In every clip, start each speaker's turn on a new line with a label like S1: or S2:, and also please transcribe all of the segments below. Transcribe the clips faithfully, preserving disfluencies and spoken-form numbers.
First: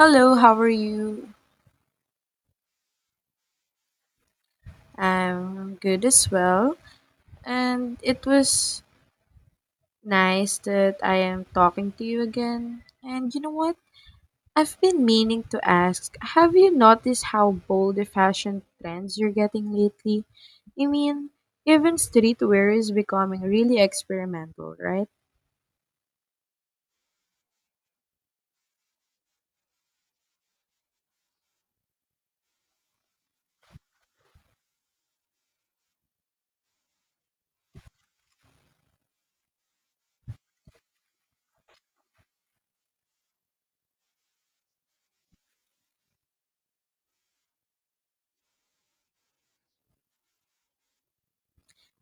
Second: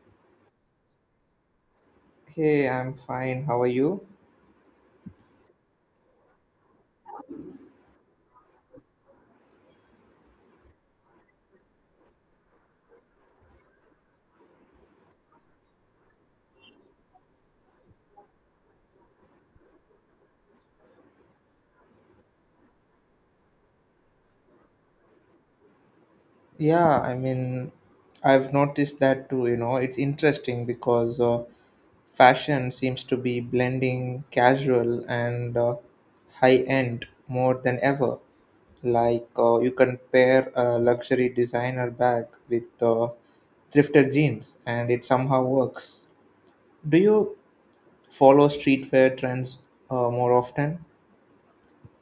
S1: Hello, how are you?
S2: Hey, I'm fine. How are you?
S1: I'm good as well. And it was nice that I am talking to you again. And you know what? I've been meaning to ask have you noticed how bold the fashion trends you're getting lately? I mean, even streetwear is becoming really experimental, right?
S2: Yeah, I mean, I've noticed that too, you know. It's interesting because uh, fashion seems to be blending casual and uh, high end more than ever. Like, uh, you can pair a luxury designer bag with uh, thrifted jeans, and it somehow works. Do you follow streetwear trends uh, more often?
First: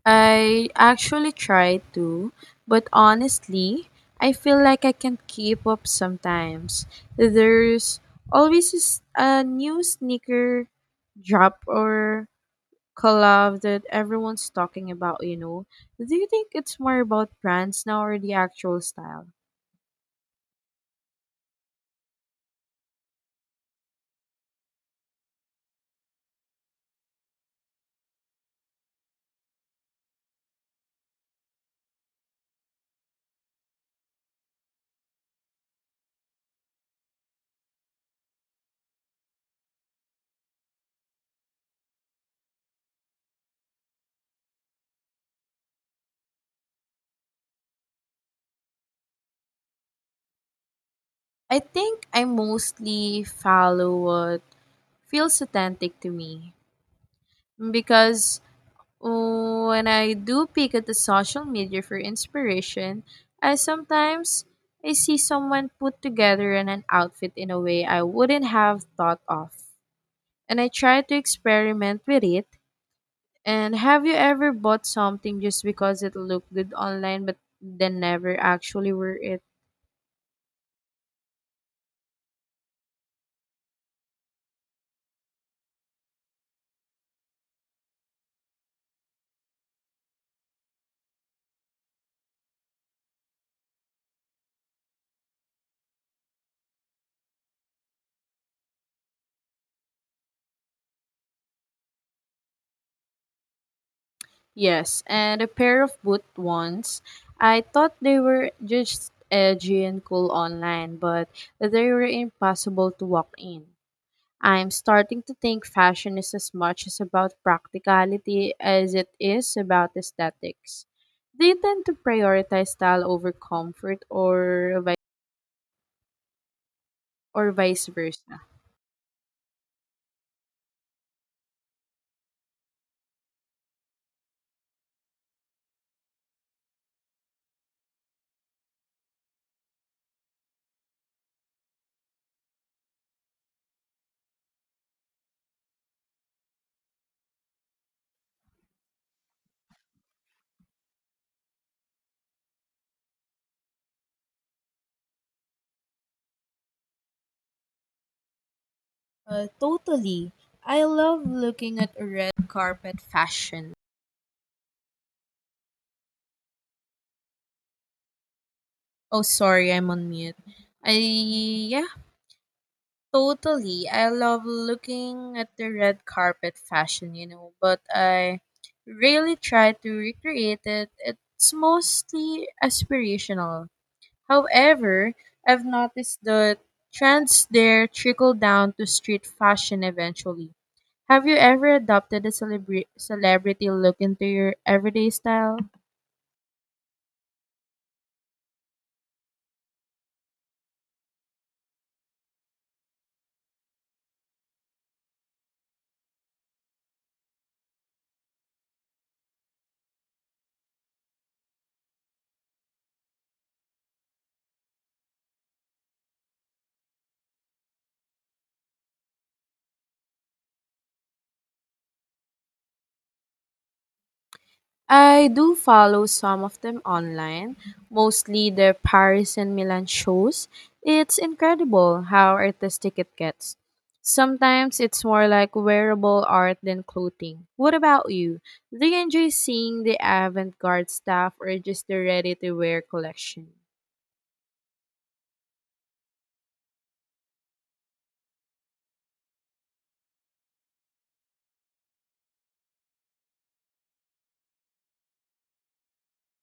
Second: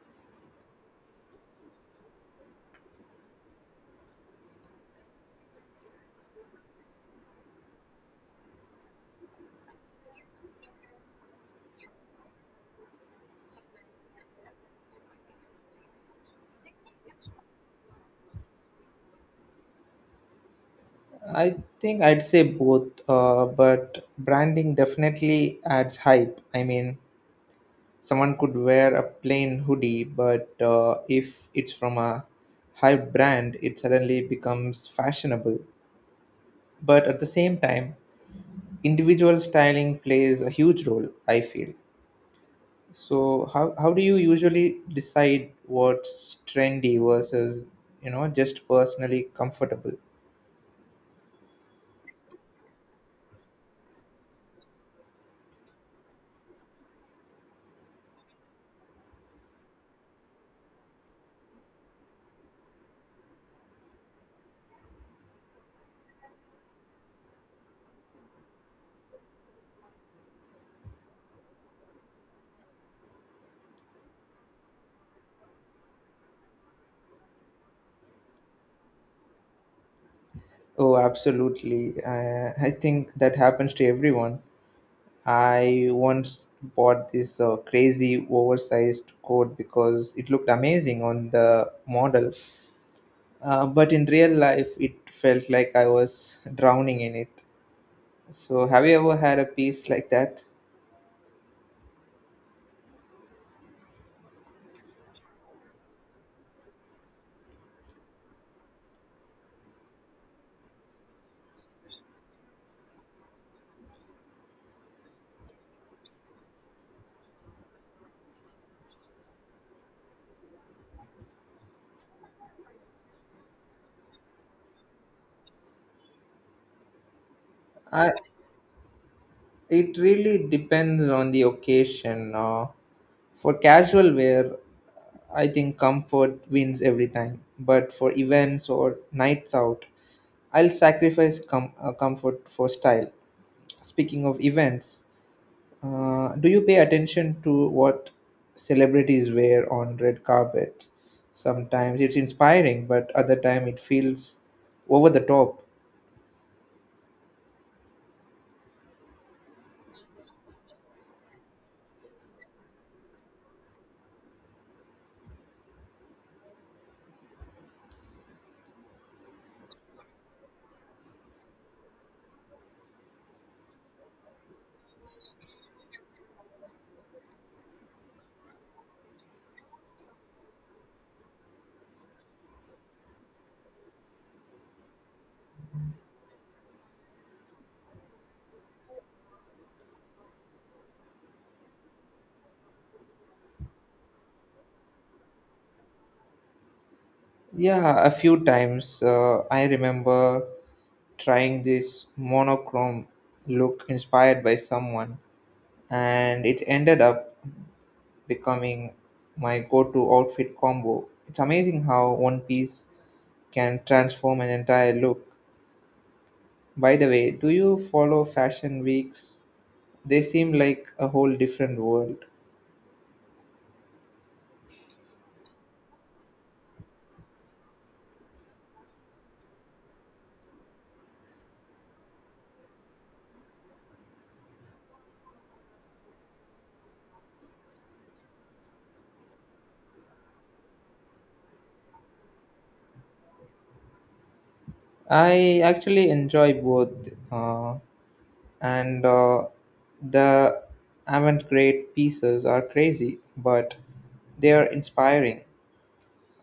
S1: I actually try to, but honestly, I feel like I can't keep up sometimes. There's always s- a new sneaker drop or collab that everyone's talking about, you know. Do you think it's more about brands now or the actual style?
S2: I think I'd say both, uh, but branding definitely adds hype. I mean, someone could wear a plain hoodie, but uh, if it's from a hype brand, it suddenly becomes fashionable. But at the same time, individual styling plays a huge role, I feel. So how, how do you usually decide what's trendy versus, you know, just personally comfortable?
S1: I think I mostly follow what feels authentic to me because Oh, when I do peek at the social media for inspiration, I sometimes I see someone put together an, an outfit in a way I wouldn't have thought of. And I try to experiment with it. And have you ever bought something just because it looked good online but then never actually wear it?
S2: Oh, absolutely. Uh, I think that happens to everyone. I once bought this uh, crazy oversized coat because it looked amazing on the model, uh, but in real life it felt like I was drowning in it. So, have you ever had a piece like that?
S1: Yes, and a pair of boot ones. I thought they were just edgy and cool online, but they were impossible to walk in. I'm starting to think fashion is as much as about practicality as it is about aesthetics. Do you tend to prioritize style over comfort or vi- or vice
S2: I,
S1: versa?
S2: it really depends on the occasion. Uh, for casual wear, I think comfort wins every time, but for events or nights out, I'll sacrifice com- uh, comfort for style. Speaking of events, Uh, do you pay attention to what celebrities wear on red carpets? Sometimes it's inspiring, but other time it feels over the top.
S1: Uh, totally. I love looking at red carpet fashion. Oh, sorry, I'm on mute. I Yeah, totally. I love looking at the red carpet fashion, you know, but I really try to recreate it. It's mostly aspirational. However, I've noticed the trends there trickle down to street fashion eventually. Have you ever adopted a celebra- celebrity look into your everyday style?
S2: Yeah, a few times uh, I remember trying this monochrome look inspired by someone, and it ended up becoming my go-to outfit combo. It's amazing how one piece can transform an entire look. By the way, do you follow fashion weeks? They seem like a whole different world.
S1: I do follow some of them online, mostly their Paris and Milan shows. It's incredible how artistic it gets. Sometimes it's more like wearable art than clothing. What about you? Do you enjoy seeing the avant garde stuff or just the ready to wear collection?
S2: I actually enjoy both, uh, and uh, the avant-garde pieces are crazy, but they are inspiring.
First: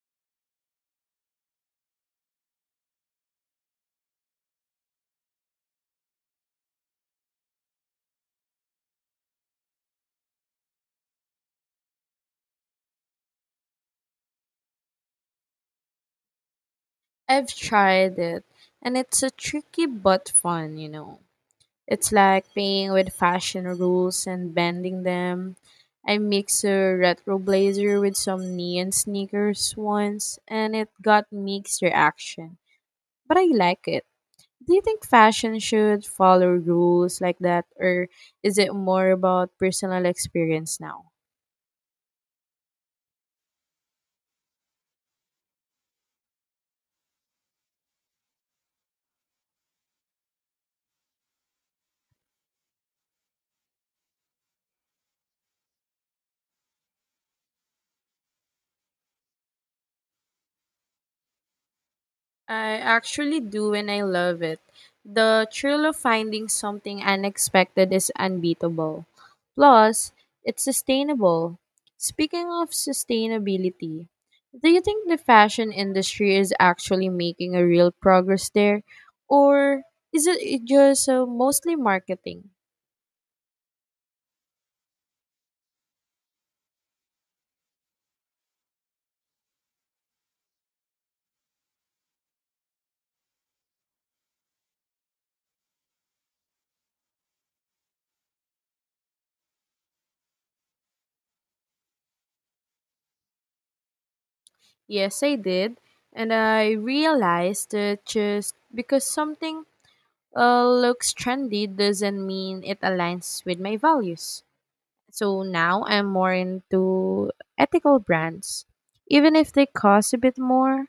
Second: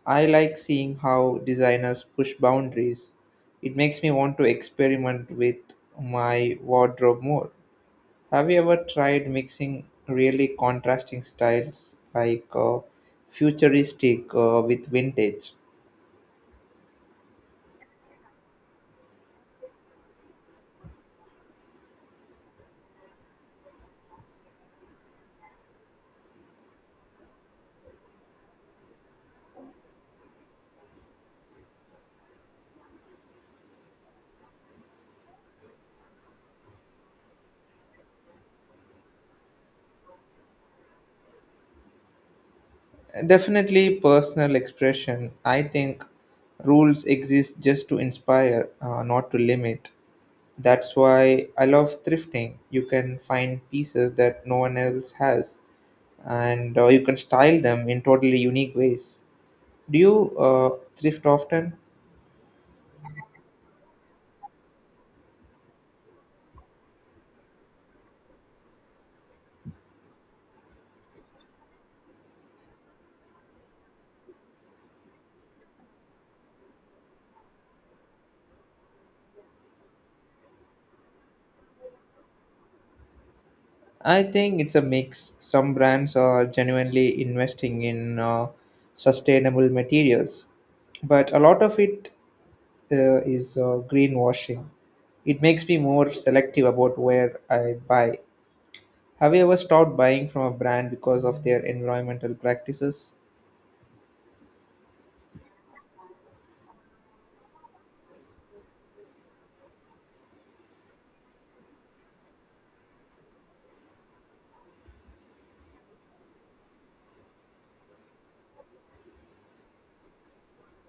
S2: I like seeing how designers push boundaries. It makes me want to experiment with my wardrobe more. Have you ever tried mixing really contrasting styles like uh, futuristic uh, with vintage?
S1: I've tried it, and it's a tricky but fun, you know. It's like playing with fashion rules and bending them. I mixed a retro blazer with some neon sneakers once, and it got mixed reaction, but I like it. Do you think fashion should follow rules like that, or is it more about personal experience now?
S2: Definitely personal expression. I think rules exist just to inspire, uh, not to limit. That's why I love thrifting. You can find pieces that no one else has, and uh, you can style them in totally unique ways. Do you uh, thrift often?
S1: I actually do and I love it. The thrill of finding something unexpected is unbeatable. Plus, it's sustainable. Speaking of sustainability, do you think the fashion industry is actually making a real progress there? Or is it it just uh, mostly marketing?
S2: I think it's a mix. Some brands are genuinely investing in uh, sustainable materials, but a lot of it uh, is uh, greenwashing. It makes me more selective about where I buy. Have you ever stopped buying from a brand because of their environmental practices?
S1: Yes, I did. And I realized that just because something uh, looks trendy doesn't mean it aligns with my values. So now I'm more into ethical brands, even if they cost a bit more.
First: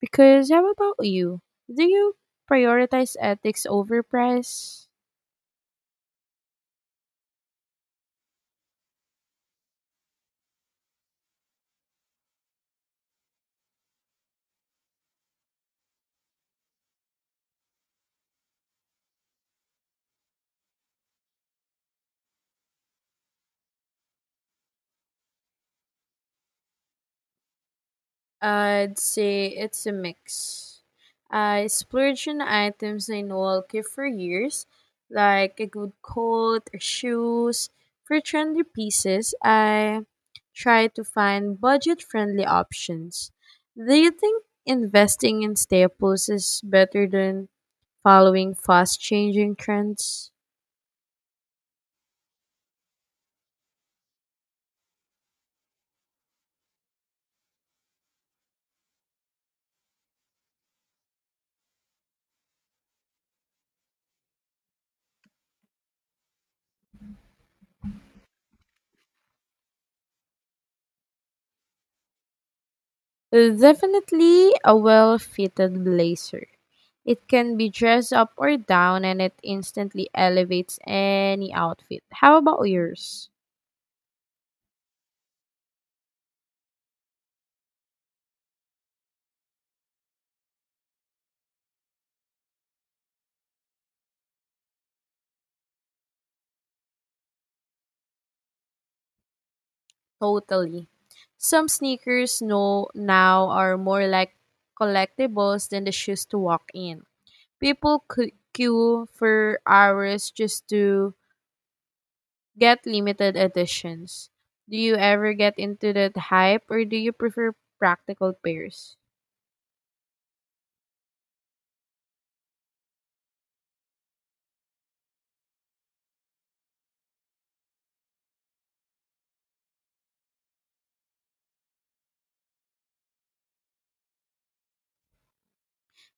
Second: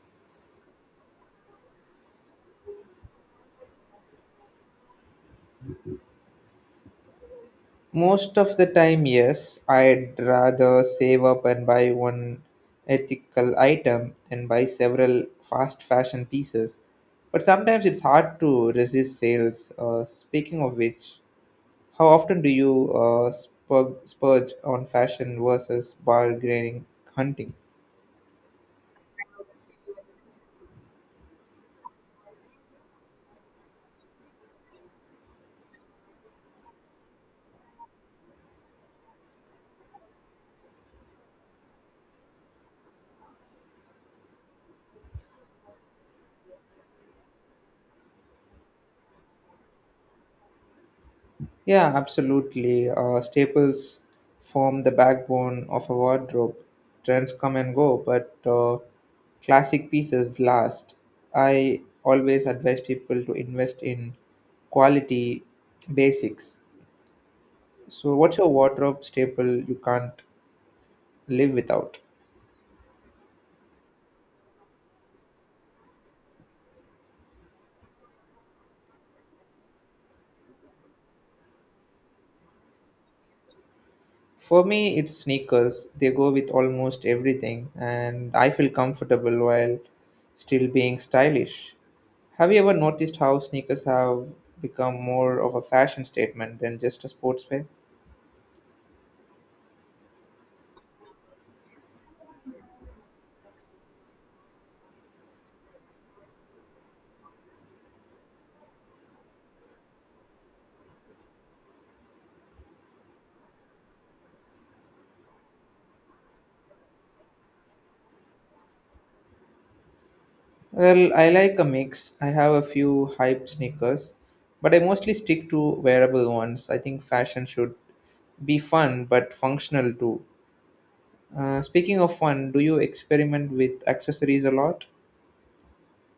S1: Because how about you? Do you prioritize ethics over price?
S2: Most of the time, yes. I'd rather save up and buy one ethical item than buy several fast fashion pieces. But sometimes it's hard to resist sales. Uh, speaking of which, how often do you uh, spur- spurge on fashion versus bargaining hunting?
S1: I'd say it's a mix. I splurge on items I know I'll keep for years, like a good coat or shoes. For trendy pieces, I try to find budget friendly options. Do you think investing in staples is better than following fast changing trends?
S2: Yeah, absolutely. Uh, staples form the backbone of a wardrobe. Trends come and go, but uh, classic pieces last. I always advise people to invest in quality basics. So, what's your wardrobe staple you can't live without?
S1: Definitely a well fitted blazer. It can be dressed up or down and it instantly elevates any outfit. How about yours?
S2: For me, it's sneakers. They go with almost everything, and I feel comfortable while still being stylish. Have you ever noticed how sneakers have become more of a fashion statement than just a sportswear?
S1: Totally. Some sneakers no, now are more like collectibles than the shoes to walk in. People cu- queue for hours just to get limited editions. Do you ever get into that hype or do you prefer practical pairs?
S2: Well, I like a mix. I have a few hype sneakers, but I mostly stick to wearable ones. I think fashion should be fun but functional too. Uh, speaking of fun, do you experiment with accessories a lot?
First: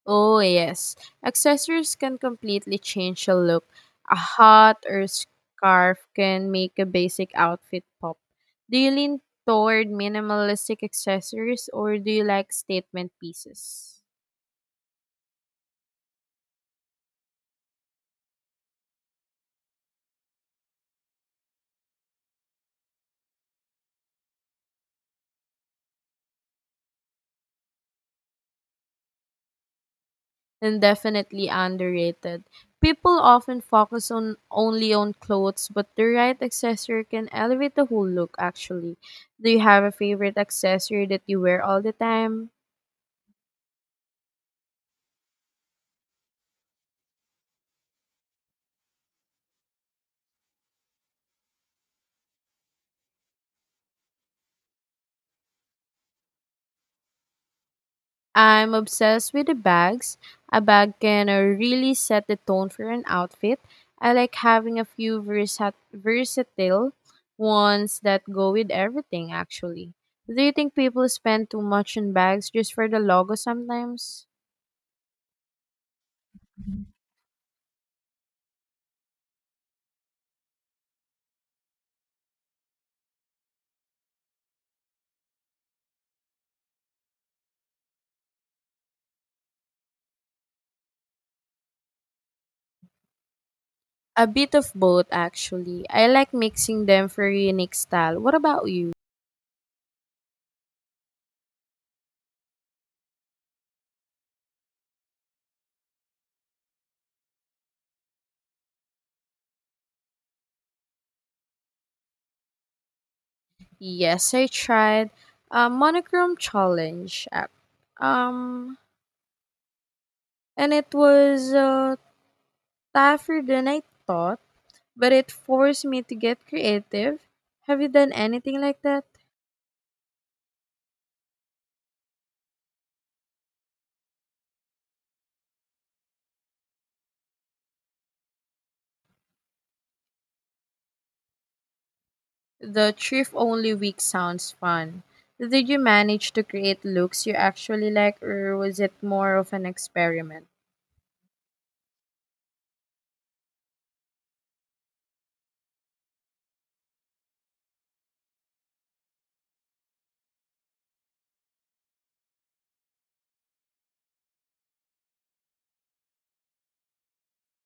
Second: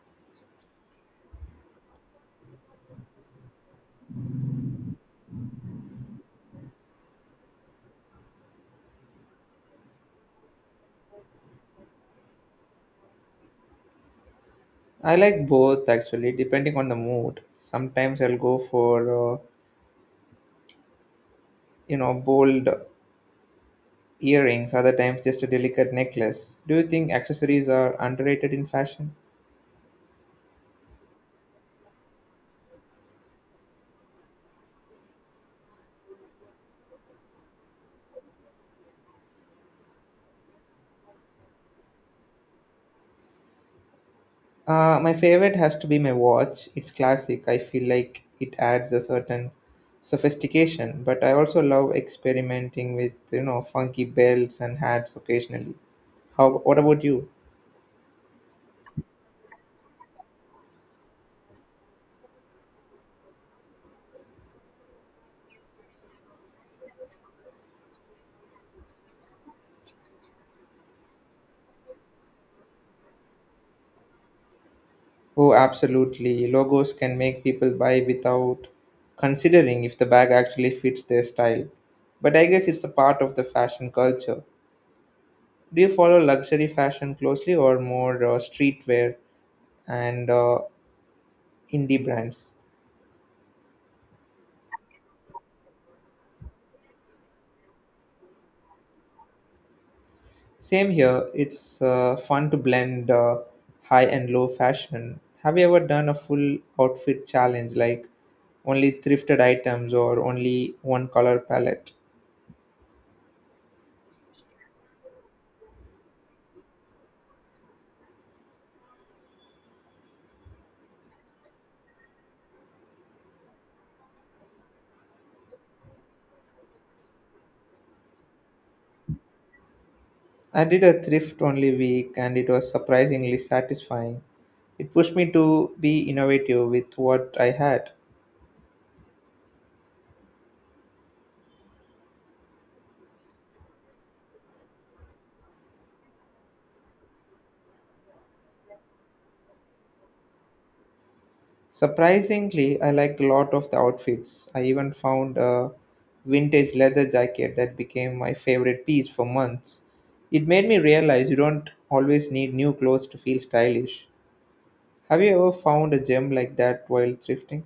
S1: Oh, yes. Accessories can completely change a look. A hat or scarf can make a basic outfit pop. Do you lean toward minimalistic accessories or do you like statement pieces?
S2: I like both actually, depending on the mood. Sometimes I'll go for, uh, you know, bold earrings, other times just a delicate necklace. Do you think accessories are underrated in fashion?
S1: And definitely underrated. People often focus on only on clothes, but the right accessory can elevate the whole look actually. Do you have a favorite accessory that you wear all the time?
S2: Uh, my favorite has to be my watch. It's classic. I feel like it adds a certain sophistication, but I also love experimenting with, you know, funky belts and hats occasionally. How, what about you?
S1: I'm obsessed with the bags. A bag can uh, really set the tone for an outfit. I like having a few versat- versatile ones that go with everything, actually. Do you think people spend too much on bags just for the logo sometimes?
S2: Oh, absolutely. Logos can make people buy without considering if the bag actually fits their style. But I guess it's a part of the fashion culture. Do you follow luxury fashion closely or more uh, streetwear and uh, indie brands?
S1: A bit of both, actually. I like mixing them for a unique style. What about you?
S2: Same here. It's uh, fun to blend uh, high and low fashion. Have you ever done a full outfit challenge like only thrifted items or only one color palette?
S1: Yes, I tried a monochrome challenge. ac- Um, and it was uh, tougher than I thought, but it forced me to get creative. Have you done anything like that?
S2: I did a thrift only week and it was surprisingly satisfying. It pushed me to be innovative with what I had.
S1: The thrift only week sounds fun. Did you manage to create looks you actually like, or was it more of an experiment?
S2: Surprisingly, I liked a lot of the outfits. I even found a vintage leather jacket that became my favorite piece for months. It made me realize you don't always need new clothes to feel stylish. Have you ever found a gem like that while thrifting?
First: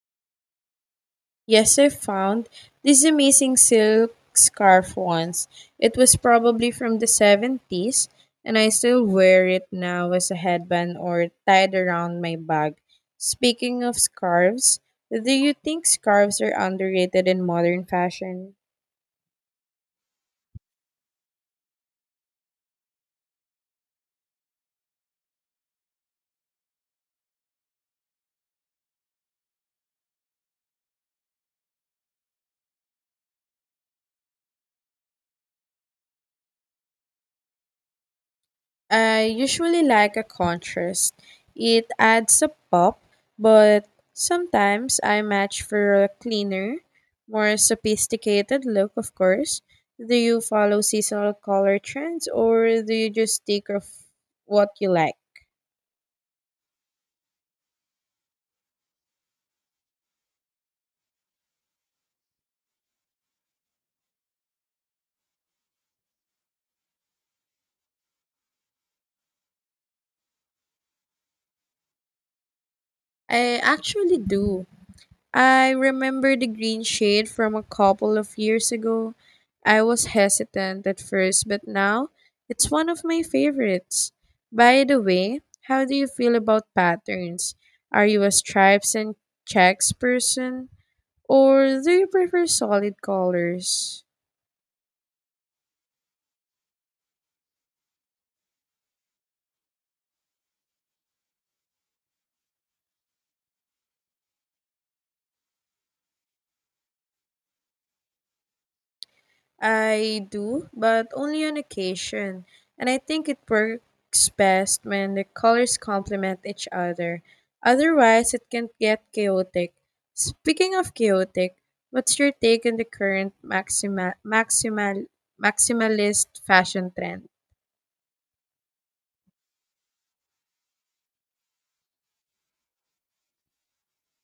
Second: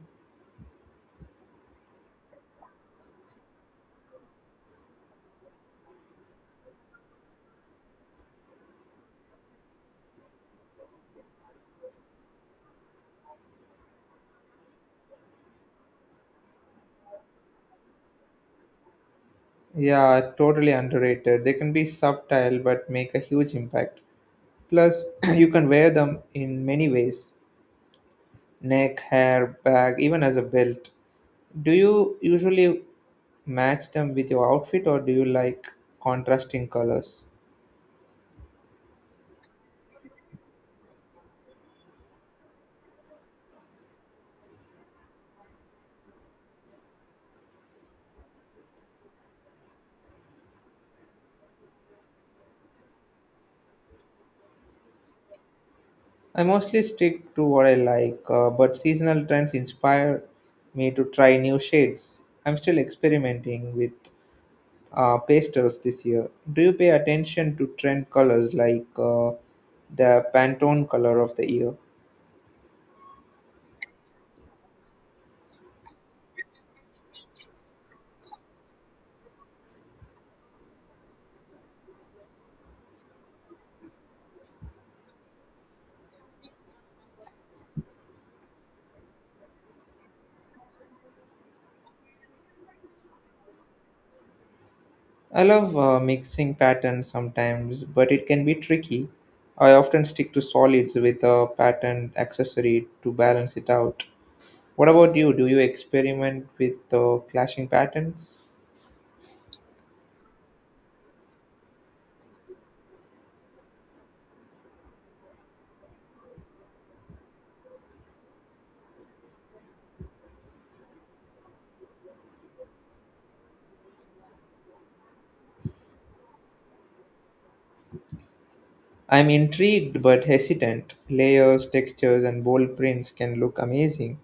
S1: Yes, I found this amazing silk scarf once. It was probably from the seventies, and I still wear it now as a headband or tied around my bag. Speaking of scarves, do you think scarves are underrated in modern fashion?
S2: Yeah, totally underrated. They can be subtle but make a huge impact. Plus, you can wear them in many ways neck, hair, bag, even as a belt. Do you usually match them with your outfit or do you like contrasting colors?
S1: I usually like a contrast. It adds a pop, but sometimes I match for a cleaner, more sophisticated look, of course. Do you follow seasonal color trends or do you just stick of what you like?
S2: I mostly stick to what I like, uh, but seasonal trends inspire me to try new shades. I'm still experimenting with uh, pastels this year. Do you pay attention to trend colors like uh, the Pantone color of the year?
S1: I actually do. I remember the green shade from a couple of years ago. I was hesitant at first, but now it's one of my favorites. By the way, how do you feel about patterns? Are you a stripes and checks person, or do you prefer solid colors?
S2: I love uh, mixing patterns sometimes, but it can be tricky. I often stick to solids with a pattern accessory to balance it out. What about you? Do you experiment with uh, clashing patterns?
S1: I do, but only on occasion. And I think it works best when the colors complement each other. Otherwise, it can get chaotic. Speaking of chaotic, what's your take on the current maxima- maximal- maximalist fashion trend?
S2: I'm intrigued but hesitant. Layers, textures, and bold prints can look amazing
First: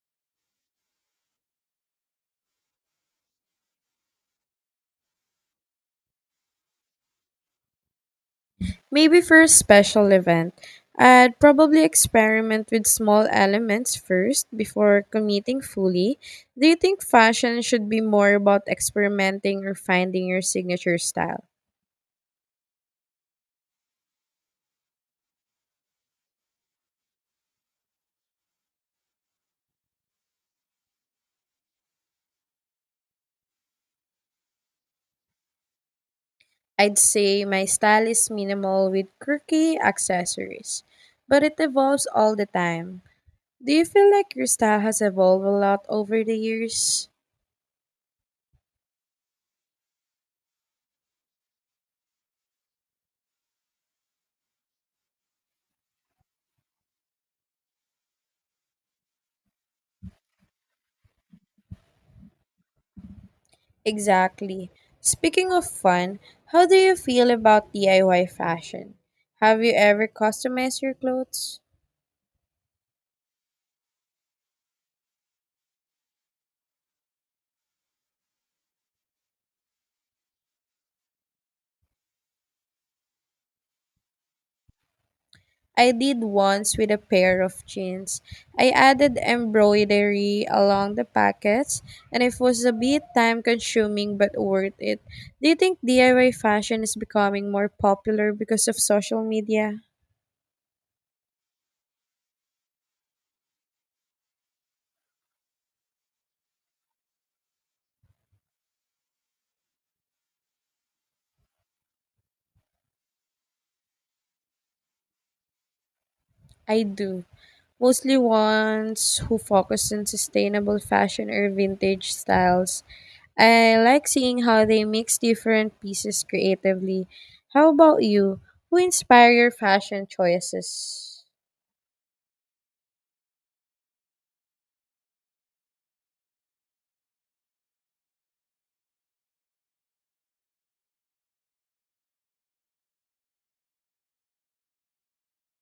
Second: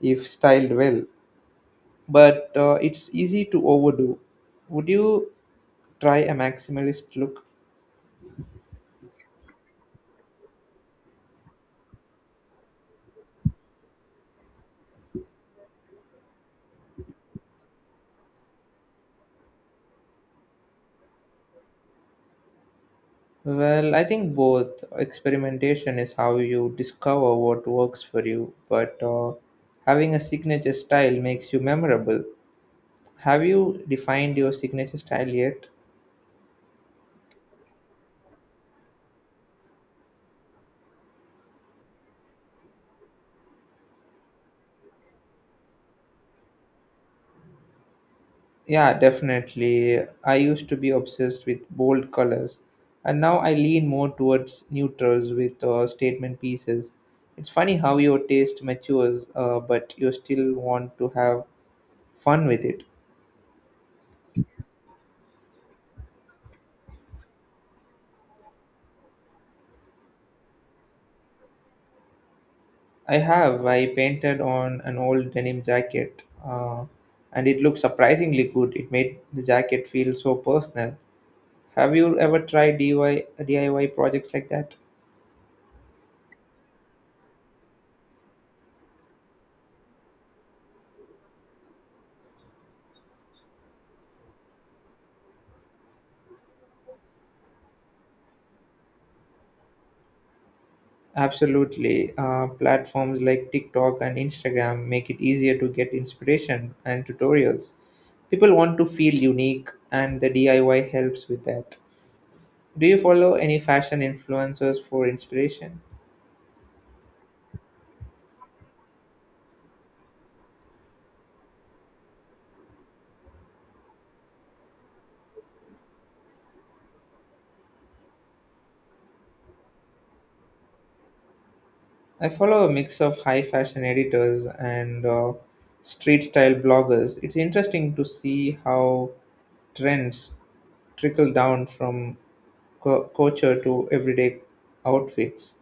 S2: if styled well, but uh, it's easy to overdo. Would you try a maximalist look?
S1: Maybe for a special event, I'd probably experiment with small elements first before committing fully. Do you think fashion should be more about experimenting or finding your signature style?
S2: Well, I think both. Experimentation is how you discover what works for you, but uh, having a signature style makes you memorable. Have you defined your signature style yet?
S1: I'd say my style is minimal with quirky accessories, but it evolves all the time. Do you feel like your style has evolved a lot over the years?
S2: Yeah, definitely. I used to be obsessed with bold colors, and now I lean more towards neutrals with uh, statement pieces. It's funny how your taste matures, uh, but you still want to have fun with it.
S1: Exactly. Speaking of fun, how do you feel about D I Y fashion? Have you ever customized your clothes?
S2: I have. I painted on an old denim jacket, uh, and it looked surprisingly good. It made the jacket feel so personal. Have you ever tried D I Y D I Y projects like that?
S1: I did once with a pair of jeans. I added embroidery along the pockets, and it was a bit time consuming but worth it. Do you think D I Y fashion is becoming more popular because of social media?
S2: Absolutely. Uh, platforms like TikTok and Instagram make it easier to get inspiration and tutorials. People want to feel unique, and the D I Y helps with that. Do you follow any fashion influencers for inspiration?
S1: I do. Mostly ones who focus on sustainable fashion or vintage styles. I like seeing how they mix different pieces creatively. How about you? Who inspire your fashion choices?
S2: I follow a mix of high fashion editors and uh, street style bloggers. It's interesting to see how trends trickle down from co- culture to everyday outfits.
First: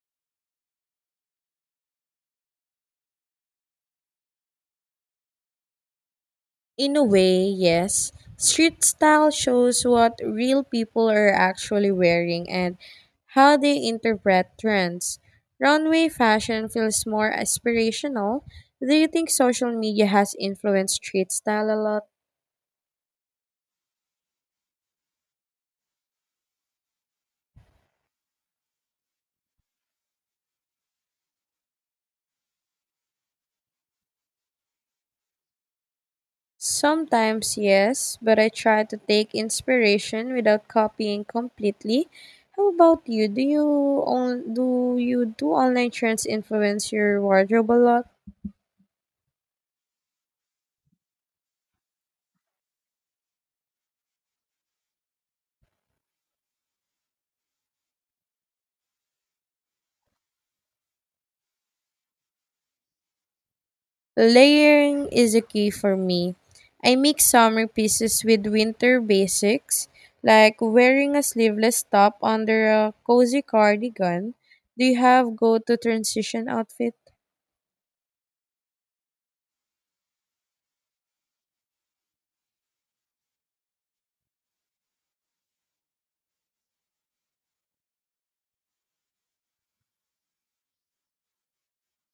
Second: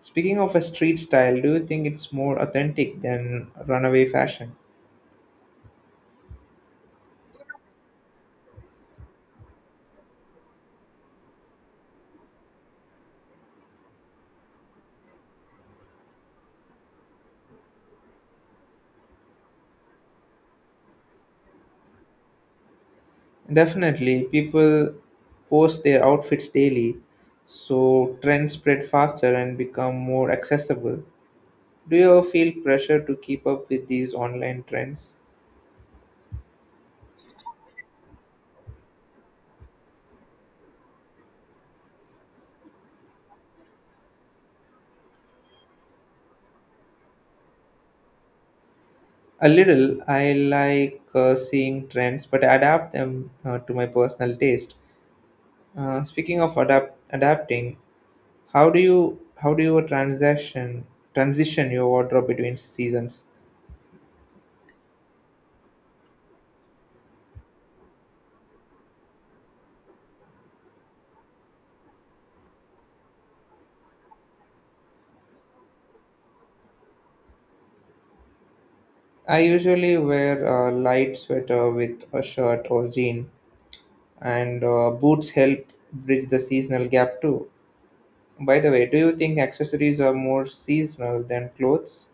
S2: Speaking of a street style, do you think it's more authentic than runaway fashion?
S1: In a way, yes. Street style shows what real people are actually wearing and how they interpret trends. Runway fashion feels more aspirational. Do you think social media has influenced street style a lot?
S2: Definitely, people post their outfits daily, so trends spread faster and become more accessible. Do you ever feel pressure to keep up with these online trends?
S1: Sometimes, yes, but I try to take inspiration without copying completely. How about you? Do you on, do you do online trends influence your wardrobe a lot?
S2: A little. I like uh, seeing trends, but I adapt them uh, to my personal taste. Uh, speaking of adapt adapting, how do you how do you transition transition your wardrobe between seasons?
S1: Layering is a key for me. I mix summer pieces with winter basics, like wearing a sleeveless top under a cozy cardigan. Do you have go-to transition outfit?
S2: I usually wear a light sweater with a shirt or jean, and uh, boots help bridge the seasonal gap too. By the way, do you think accessories are more seasonal than clothes?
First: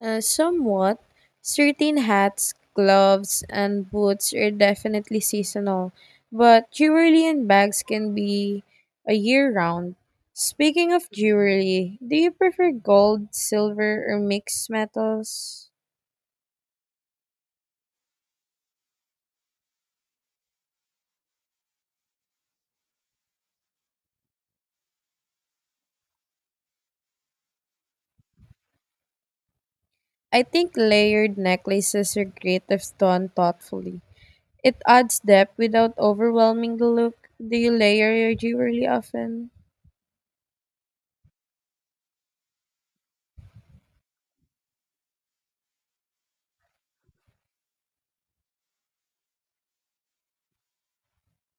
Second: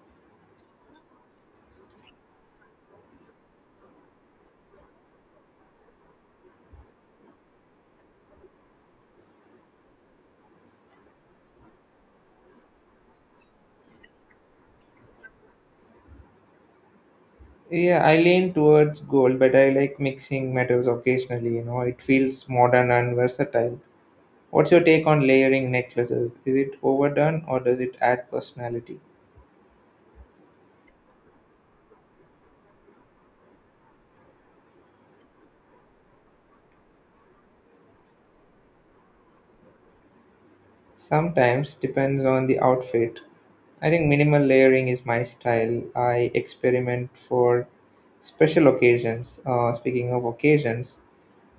S1: Uh, somewhat. Certain hats, gloves, and boots are definitely seasonal, but jewelry and bags can be a year round. Speaking of jewelry, do you prefer gold, silver, or mixed metals?
S2: Yeah, I lean towards gold, but I like mixing metals occasionally, you know. It feels modern and versatile. What's your take on layering necklaces? Is it overdone or does it add personality?
S1: I think layered necklaces are great if done thoughtfully. It adds depth without overwhelming the look. Do you layer your jewelry often?
S2: Sometimes depends on the outfit. I think minimal layering is my style. I experiment for special occasions. Uh, speaking of occasions,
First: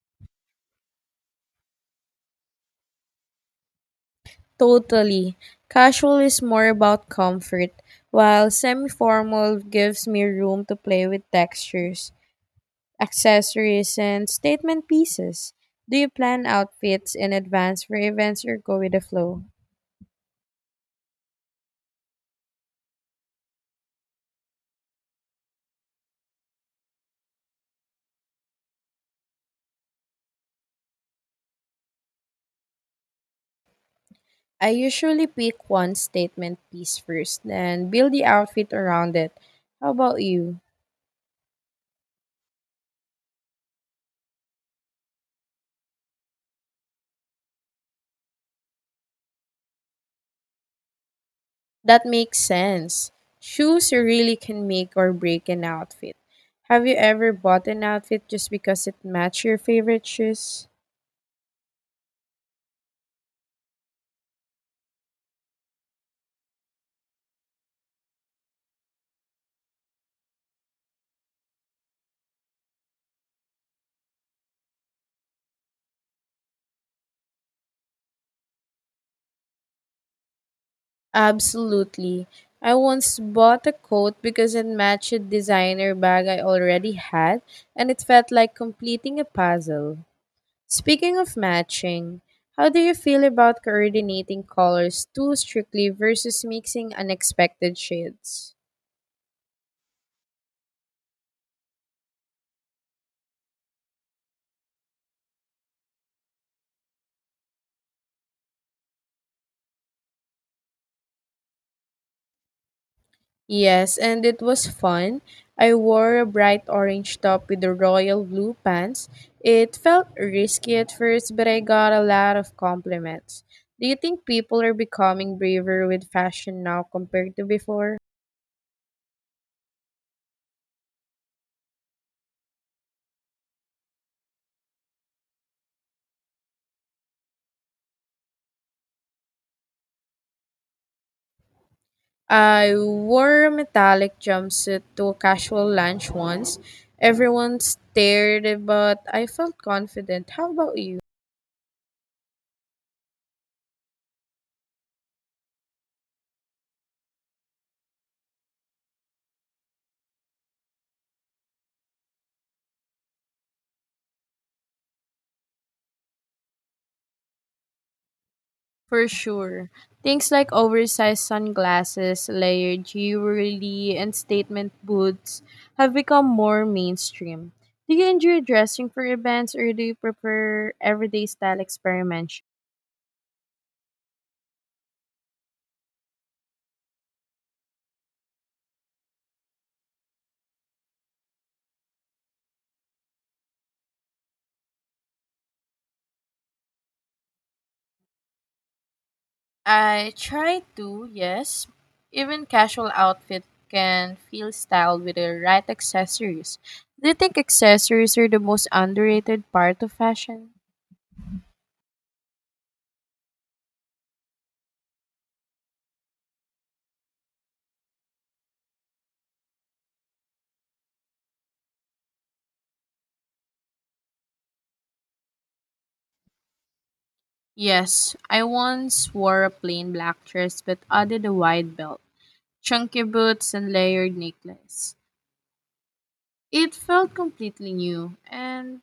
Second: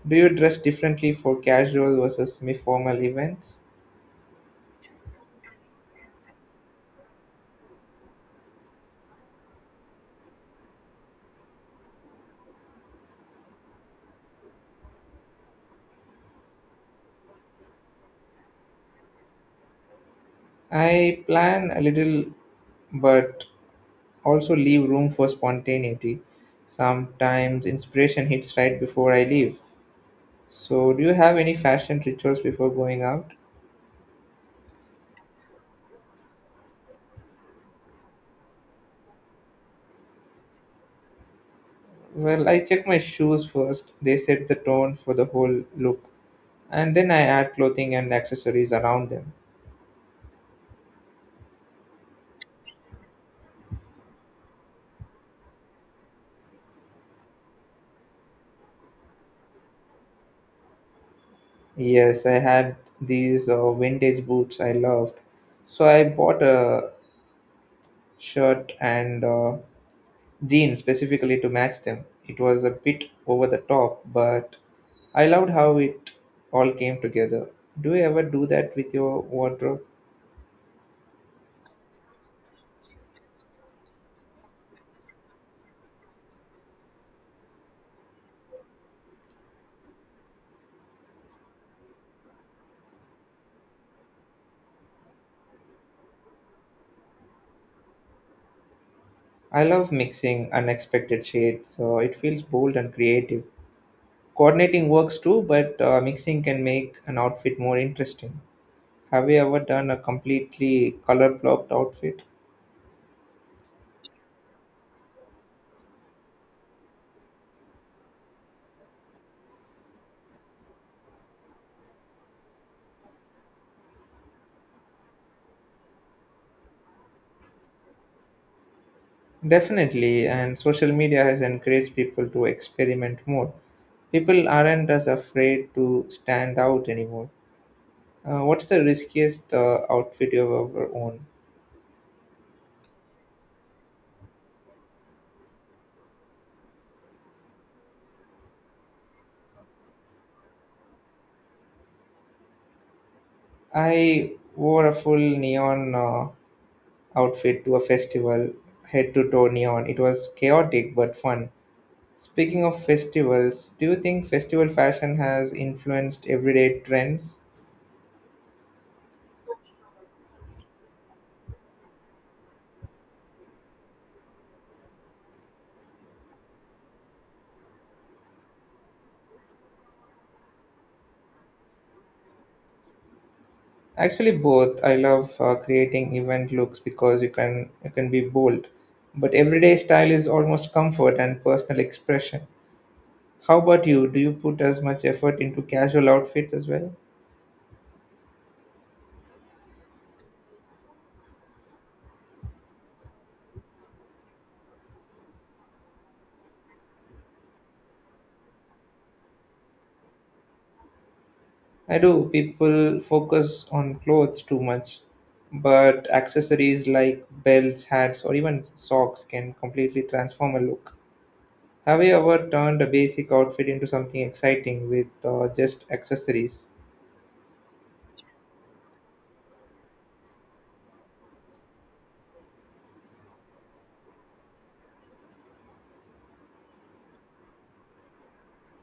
S2: do you dress differently for casual versus semi formal events?
S1: Totally. Casual is more about comfort, while semi formal gives me room to play with textures, accessories, and statement pieces. Do you plan outfits in advance for events or go with the flow?
S2: I plan a little, but also leave room for spontaneity. Sometimes inspiration hits right before I leave. So, do you have any fashion rituals before going out?
S1: I usually pick one statement piece first, then build the outfit around it. How about you?
S2: Well, I check my shoes first. They set the tone for the whole look. And then I add clothing and accessories around them.
S1: That makes sense. Shoes really can make or break an outfit. Have you ever bought an outfit just because it matched your favorite shoes?
S2: Yes, I had these uh, vintage boots I loved. So I bought a shirt and uh, Gene specifically to match them. It was a bit over the top, but I loved how it all came together. Do you ever do that with your wardrobe?
S1: Absolutely. I once bought a coat because it matched a designer bag I already had, and it felt like completing a puzzle. Speaking of matching, how do you feel about coordinating colors too strictly versus mixing unexpected shades?
S2: I love mixing unexpected shades, so it feels bold and creative. Coordinating works too, but uh, mixing can make an outfit more interesting. Have you ever done a completely color blocked outfit?
S1: Yes, and it was fun. I wore a bright orange top with the royal blue pants. It felt risky at first, but I got a lot of compliments. Do you think people are becoming braver with fashion now compared to before?
S2: Definitely, and social media has encouraged people to experiment more. People aren't as afraid to stand out anymore. Uh, what's the riskiest uh, outfit you've ever owned?
S1: I wore a metallic jumpsuit to a casual lunch once. Everyone stared, but I felt confident. How about you?
S2: I wore a full neon uh, outfit to a festival, head to toe neon. It was chaotic but fun. Speaking of festivals, do you think festival fashion has influenced everyday trends?
S1: For sure. Things like oversized sunglasses, layered jewelry, and statement boots have become more mainstream. Do you enjoy dressing for events or do you prefer everyday style experiments?
S2: Actually, both. I love uh, creating event looks because you can you can be bold, but everyday style is almost comfort and personal expression. How about you? Do you put as much effort into casual outfits as well?
S1: I try to, yes. Even casual outfit can feel styled with the right accessories. Do you think accessories are the most underrated part of fashion?
S2: I do. People focus on clothes too much, but accessories like belts, hats, or even socks can completely transform a look. Have you ever turned a basic outfit into something exciting with uh, just accessories?
S1: Yes, I once wore a plain black dress but added a wide belt, chunky boots, and layered necklace. It felt completely new. And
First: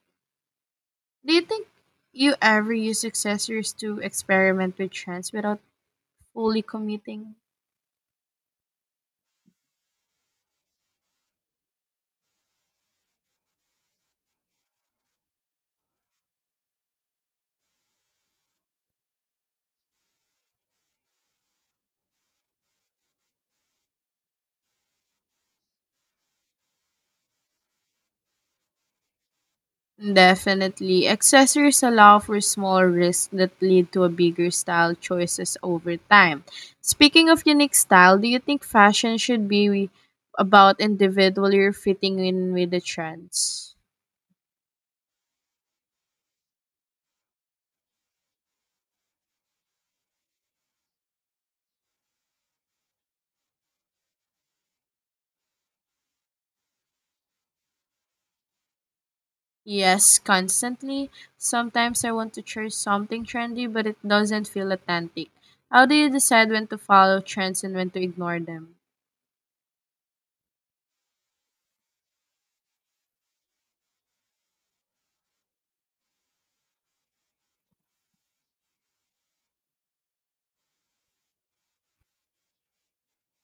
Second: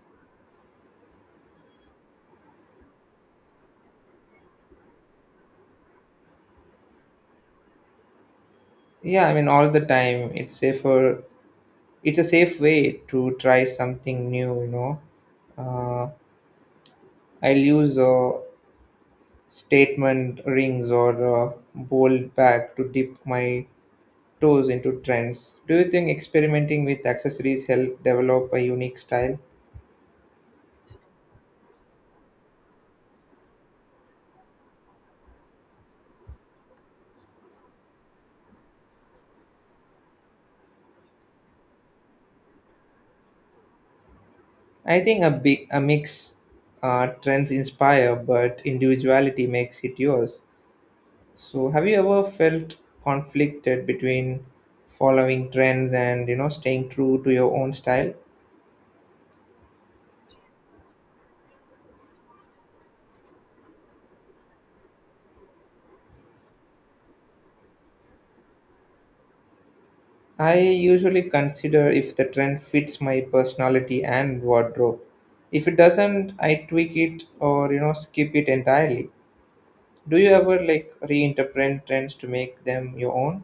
S1: do you think you ever use accessories to experiment with trends without fully committing?
S2: Yeah, I mean, all the time. It's safer. It's a safe way to try something new, you know. Uh, I'll use uh, statement rings or uh, bold bag to dip my toes into trends. Do you think experimenting with accessories help develop a unique style?
S1: Definitely. Accessories allow for small risks that lead to a bigger style choices over time. Speaking of unique style, do you think fashion should be about individually fitting in with the trends?
S2: I think a big a mix uh, trends inspire, but individuality makes it yours. So, have you ever felt conflicted between following trends and you know staying true to your own style?
S1: Yes, constantly. Sometimes I want to chase something trendy, but it doesn't feel authentic. How do you decide when to follow trends and when to ignore them?
S2: I usually consider if the trend fits my personality and wardrobe. If it doesn't, I tweak it or you know skip it entirely. Do you ever like reinterpret trends to make them your own?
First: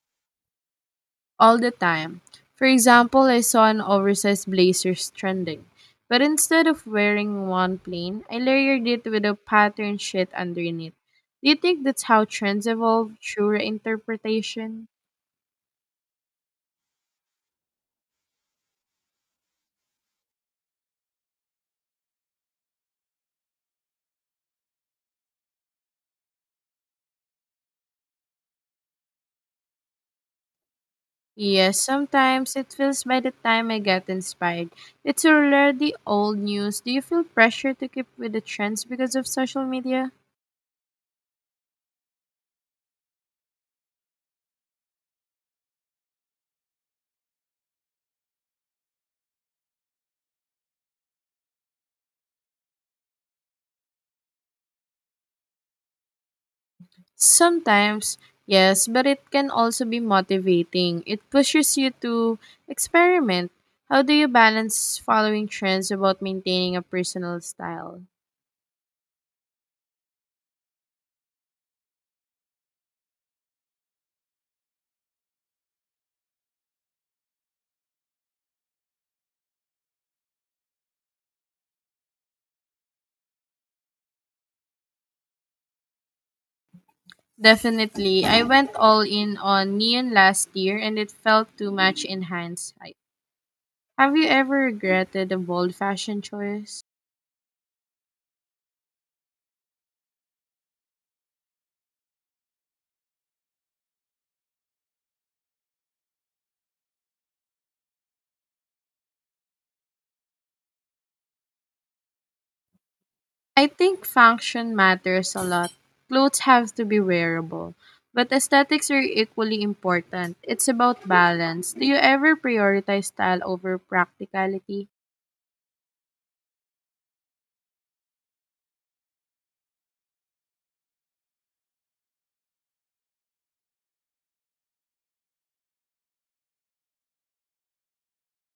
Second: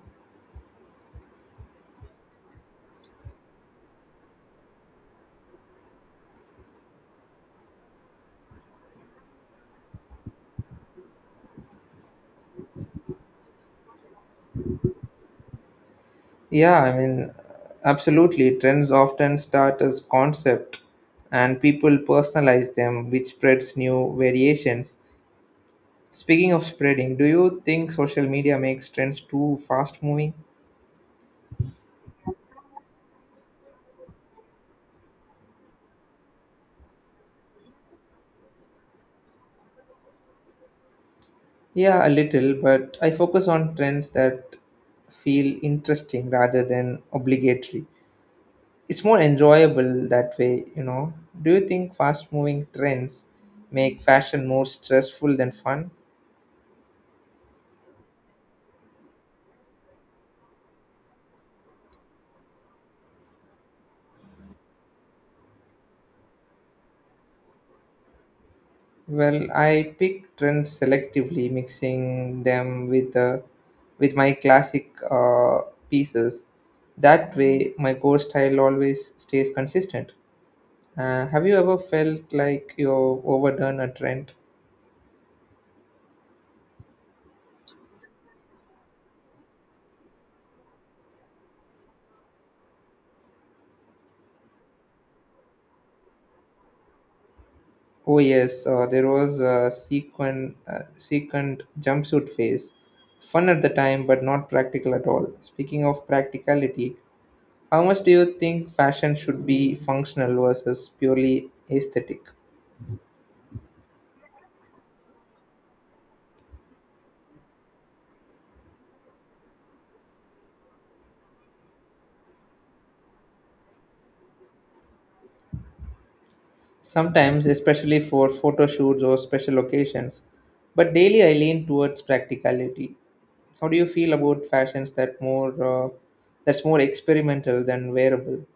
S1: All the time. For example, I saw an oversized blazers trending, but instead of wearing one plain, I layered it with a pattern sheet underneath. Do you think that's how trends evolve through interpretation?
S2: Yeah, I mean, absolutely. Trends often start as concept and people personalize them, which spreads new variations. Speaking of spreading, do you think social media makes trends too fast moving?
S1: Yes, sometimes it feels by the time I get inspired. It's already old news. Do you feel pressure to keep with the trends because of social media?
S2: Yeah, a little, but I focus on trends that feel interesting rather than obligatory. It's more enjoyable that way, you know. Do you think fast moving trends make fashion more stressful than fun?
S1: Sometimes, yes, but it can also be motivating. It pushes you to experiment. How do you balance following trends about maintaining a personal style?
S2: Well, I pick trends selectively, mixing them with uh, with my classic uh, pieces. That way, my core style always stays consistent. Uh, have you ever felt like you've overdone a trend?
S1: Definitely. I went all in on neon last year and it felt too much in hindsight. Have you ever regretted a bold fashion choice?
S2: Oh yes, uh, there was a sequent, uh, sequent jumpsuit phase. Fun at the time, but not practical at all. Speaking of practicality, how much do you think fashion should be functional versus purely aesthetic?
S1: I think function matters a lot. Clothes have to be wearable, but aesthetics are equally important. It's about balance. Do you ever prioritize style over practicality?
S2: Sometimes, especially for photo shoots or special occasions, but daily I lean towards practicality. How do you feel about fashions that more uh, that's more experimental than wearable?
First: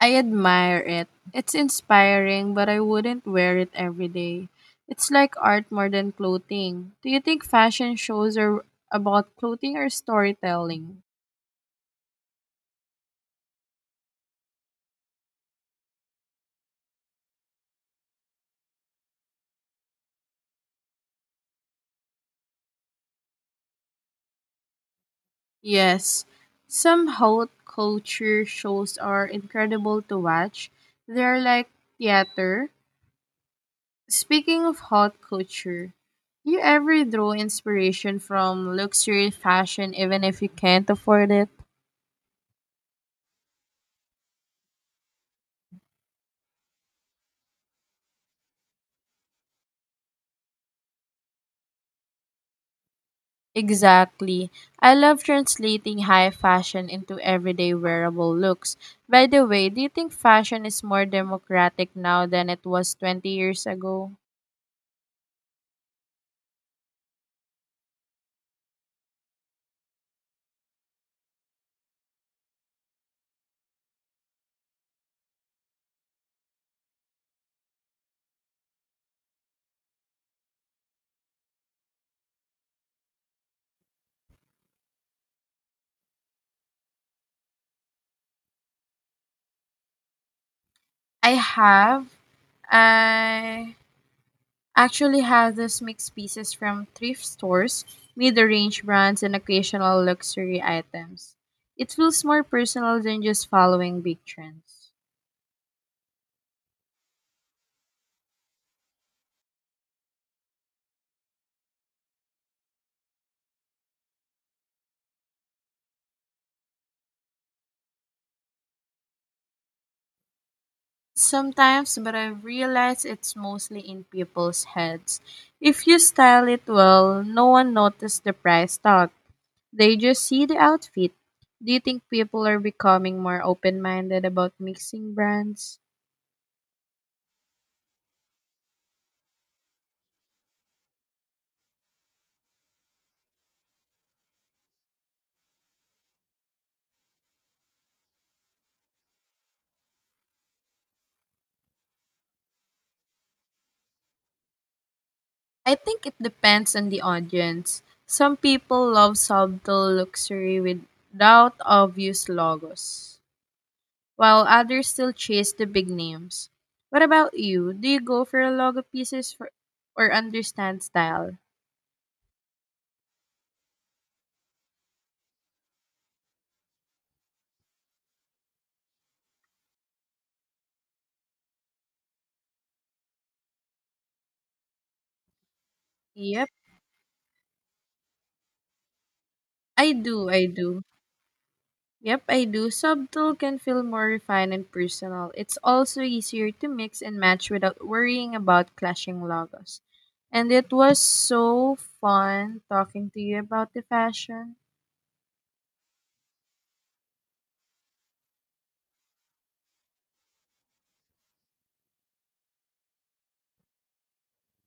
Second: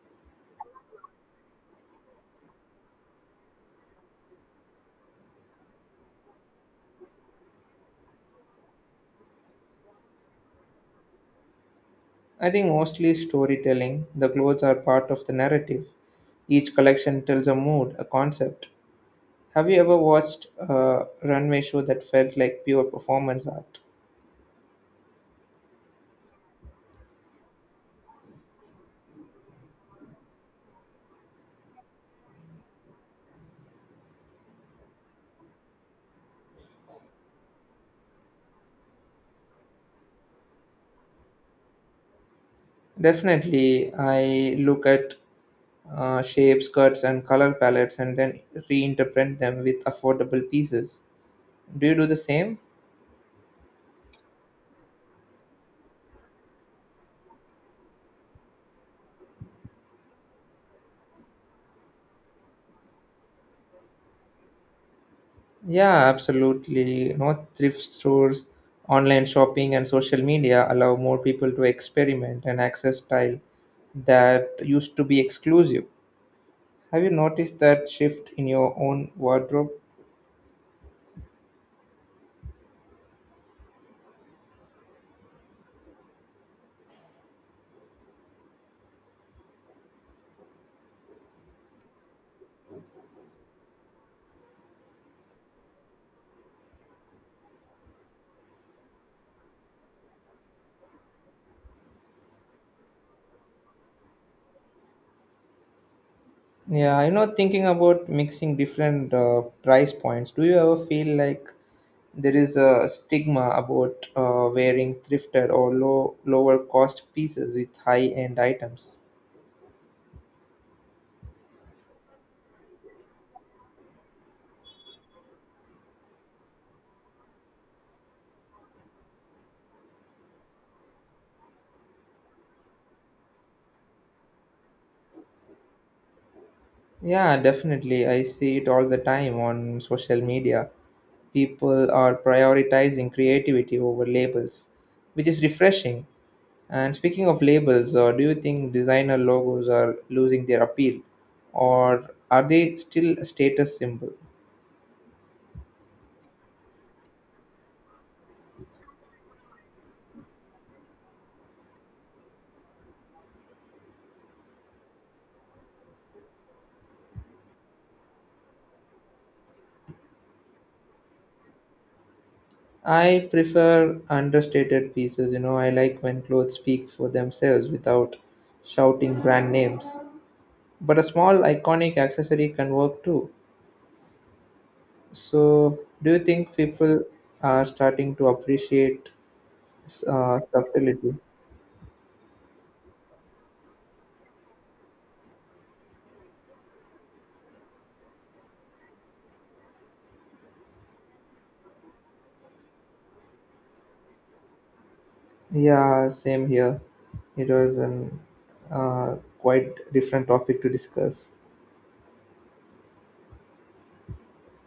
S1: I admire it. It's inspiring, but I wouldn't wear it every day. It's like art more than clothing. Do you think fashion shows are about clothing or storytelling?
S2: I think mostly storytelling. The clothes are part of the narrative. Each collection tells a mood, a concept. Have you ever watched a runway show that felt like pure performance art?
S1: Yes, some haute culture shows are incredible to watch. They're like theater. Speaking of haute culture, do you ever draw inspiration from luxury fashion even if you can't afford it?
S2: Definitely, I look at uh, shapes, cuts, and color palettes and then reinterpret them with affordable pieces. Do you do the same?
S1: Exactly. I love translating high fashion into everyday wearable looks. By the way, do you think fashion is more democratic now than it was twenty years ago?
S2: Yeah, absolutely. You know, thrift stores, online shopping, and social media allow more people to experiment and access style that used to be exclusive. Have you noticed that shift in your own wardrobe?
S1: I have. I actually have this mixed pieces from thrift stores, mid-range brands, and occasional luxury items. It feels more personal than just following big trends.
S2: Yeah, you know, thinking about mixing different uh, price points, do you ever feel like there is a stigma about uh, wearing thrifted or low lower cost pieces with high end items?
S1: Sometimes, but I've realized it's mostly in people's heads. If you style it well, no one notices the price tag. They just see the outfit. Do you think people are becoming more open-minded about mixing brands?
S2: Yeah, definitely. I see it all the time on social media. People are prioritizing creativity over labels, which is refreshing. And speaking of labels, uh, do you think designer logos are losing their appeal, or are they still a status symbol?
S1: I think it depends on the audience. Some people love subtle luxury without obvious logos, while others still chase the big names. What about you? Do you go for logo pieces for, or understand style?
S2: I prefer understated pieces. You know, I like when clothes speak for themselves without shouting brand names. But a small iconic accessory can work too. So, do you
S1: Yep,
S2: think people are starting to appreciate
S1: I do.
S2: uh,
S1: I do.
S2: subtlety?
S1: Yep, I do. Subtle can feel more refined and personal. It's also easier to mix and match without worrying about clashing logos. And it was so fun talking to you about the fashion.
S2: Yeah, same here. It was an uh, quite different topic to discuss.